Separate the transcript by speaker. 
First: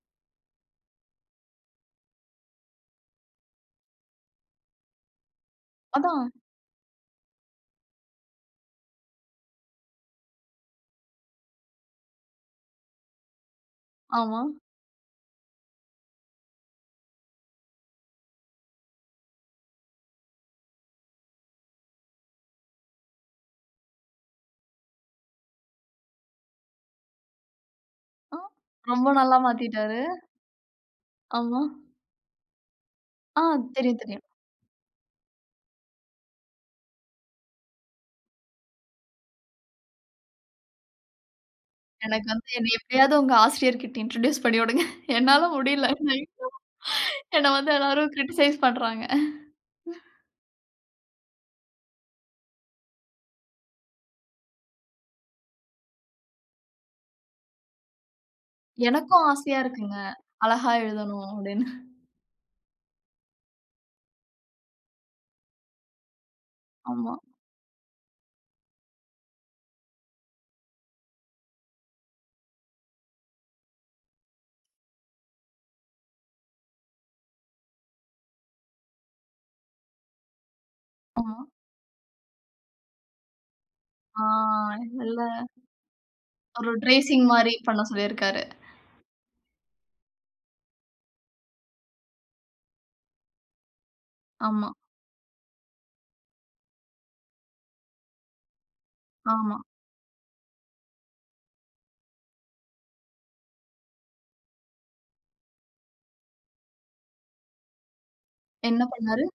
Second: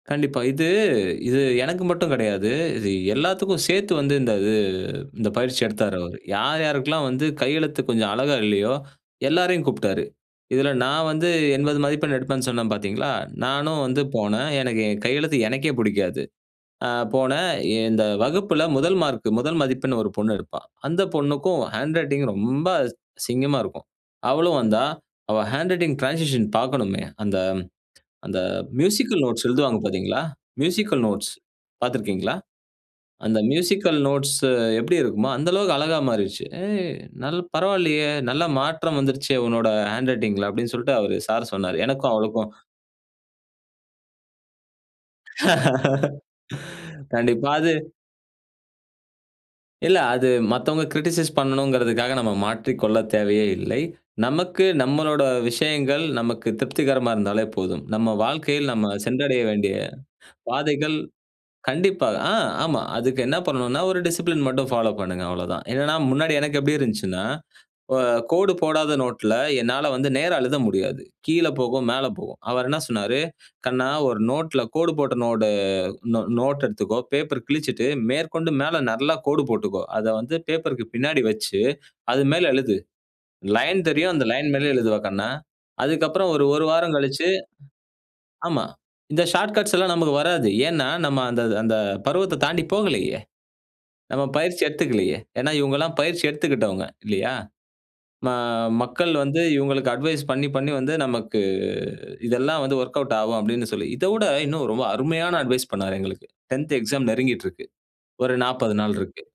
Speaker 1: கண்டிப்பா. இது, இது எனக்கு மட்டும் கிடையாது. இது எல்லாத்துக்கும் சேர்த்து வந்து இந்த இது இந்த பயிற்சி எடுத்தாரு அவரு.
Speaker 2: அதான்.
Speaker 1: யார் யாருக்கெல்லாம் வந்து கையெழுத்து கொஞ்சம் அழகா இல்லயோ! எல்லாரையும் கூப்பிட்டாரு. இதில நான் வந்து 80 மதிப்பெண் எடுப்பேன்னு சொன்னேன் பார்த்தீங்களா, நானும் வந்து
Speaker 2: ஆமா.
Speaker 1: போனேன். எனக்கு கையெழுத்து எனக்கே பிடிக்காது. ஆ போனேன் எ இந்த வகுப்பில 1 மார்க், 1 மதிப்பெண் ஒரு பொண்ணு எடுப்பா! அந்த பொண்ணுக்கும் ஹேண்ட் ரைட்டிங் ரொம்ப அசிங்கமாக இருக்கும். அவளும் வந்தா! அவ ஹேண்ட் ரைட்டிங் டிரான்சிஷன் பார்க்கணுமே அந்த
Speaker 2: அ
Speaker 1: அந்த
Speaker 2: ரொம்ப
Speaker 1: மியூசிக்கல்
Speaker 2: நல்லா
Speaker 1: நோட்ஸ் எழுதுவாங்க
Speaker 2: மாத்திட்டாரு.
Speaker 1: பார்த்தீங்களா? மியூசிக்கல் நோட்ஸ்
Speaker 2: ஆமா.
Speaker 1: பார்த்திருக்கிறீங்களா? அந்த
Speaker 2: ஆ தெரியும்,
Speaker 1: மியூசிக்கல்
Speaker 2: தெரியும்.
Speaker 1: நோட்ஸ் எப்பிடி இருக்குமோ! அந்த அளவுக்கு அழகா மாறிருச்சு. ஏய்! நல் பரவாயில்லயே! நல்ல மாற்றம் வந்துருச்சே! உன்னோட ஹேண்ட் ரைட்டிங்ல அப்பிடின்னு சொல்லிட்டு அவரு சார் சொன்னாரு. எனக்கும்
Speaker 2: எனக்கு
Speaker 1: அவளுக்கும்
Speaker 2: வந்து என்னை எப்பிடியாவது உங்க ஆசிரியர்க்கிட்ட இன்ட்ரோடியூஸ் பண்ணிவிடுங்க. என்னால முடியல [unintelligible]
Speaker 1: கண்டிப்பா,
Speaker 2: என்ன
Speaker 1: அது
Speaker 2: வந்து எல்லாரும் கிரிட்டிசைஸ் பண்றாங்க. அ
Speaker 1: இல்ல. அது மத்தவங்க கிரிட்டிசைஸ் பண்ணனுங்கிறதுக்காக நம்ம மாற்றிக் கொள்ளத் தேவையே இல்லை. நமக்கு நம்மளோட விஷயங்கள் நமக்கு திருப்திகரமா இருந்தாலே போதும். நம்ம வாழ்க்கையில் நம்ம
Speaker 2: எனக்கும்
Speaker 1: சென்றடைய
Speaker 2: ஆசையா
Speaker 1: வேண்டிய
Speaker 2: இருக்குங்க. அழகா
Speaker 1: பாதைகள்
Speaker 2: எழுதணும் அப்டின்னு.
Speaker 1: கண்டிப்பா ஆ ஆமா. அதுக்கு என்ன பண்ணணுனா, ஒரு டிசிப்ளின் மட்டும் ஃபாலோப் பண்ணுங்க அவ்வளவுதான். என்னன்னா முன்னாடி எனக்கு எப்பிடி
Speaker 2: ஆமா.
Speaker 1: இருந்துச்சுன்னா இப்ப கோடு போடாத நோட்ல என்னால வந்து நேரா எழுத முடியாது. கீழ போகும், மேல போகும். அவரு என்ன சொன்னாரு, கண்ணா! ஒரு நோட்ல கோடு போட்ட நோடு, நோ நோட் எடுத்துக்கோ, பேப்பர் கிழிச்சிட்டு மேற்கொண்டு மேல நல்லா கோடு போட்டுக்கோ, அத வந்து பேப்பர்க்கு பின்னாடி
Speaker 2: ஆமா.
Speaker 1: வச்சு, அது மேலே எழுது. லைன் தெரியும்.
Speaker 2: ஆ.
Speaker 1: அந்த லைன் மேலே எழுதுவ
Speaker 2: இல்ல.
Speaker 1: கண்ணா! அதுக்கு அப்புறம் ஒரு, ஒரு
Speaker 2: ஒரு
Speaker 1: வாரம்
Speaker 2: டிரேசிங்
Speaker 1: கழிச்சி,
Speaker 2: மாரி பண்ண சொல்லியிருக்காரு.
Speaker 1: ஆமா. இந்த ஷார்ட்கட்ஸ்லாம் நமக்கு வராது. ஏன்னா, நம்ம அந்த, இது அந்த பருவத்த தாண்டி போகலயே! நம்ம பயிற்சி
Speaker 2: ஆமா.
Speaker 1: எடுத்துக்கலயே! ஏன்னா இவுங்க எல்லாம் பயிற்சி எடுத்துக்கிட்டவுங்க இல்லயா! ம மக்கள் வந்து
Speaker 2: ஆமா.
Speaker 1: இவுங்களுக்கு அட்வைஸ் பண்ணி, பண்ணி வந்து நமக்கு இதெல்லாம் வந்து ஒர்க்அவுட் ஆகும் அப்பிடின்னு சொல்லி, இதவிட இன்னும் ரொம்ப அருமையான அட்வைஸ் பண்ணாரு எங்களுக்கு. 10 எக்ஸாம் நெருங்கிட்டு இருக்கு. ஒரு 40
Speaker 2: என்ன
Speaker 1: நாள் இருக்கு.
Speaker 2: பண்ணாரு?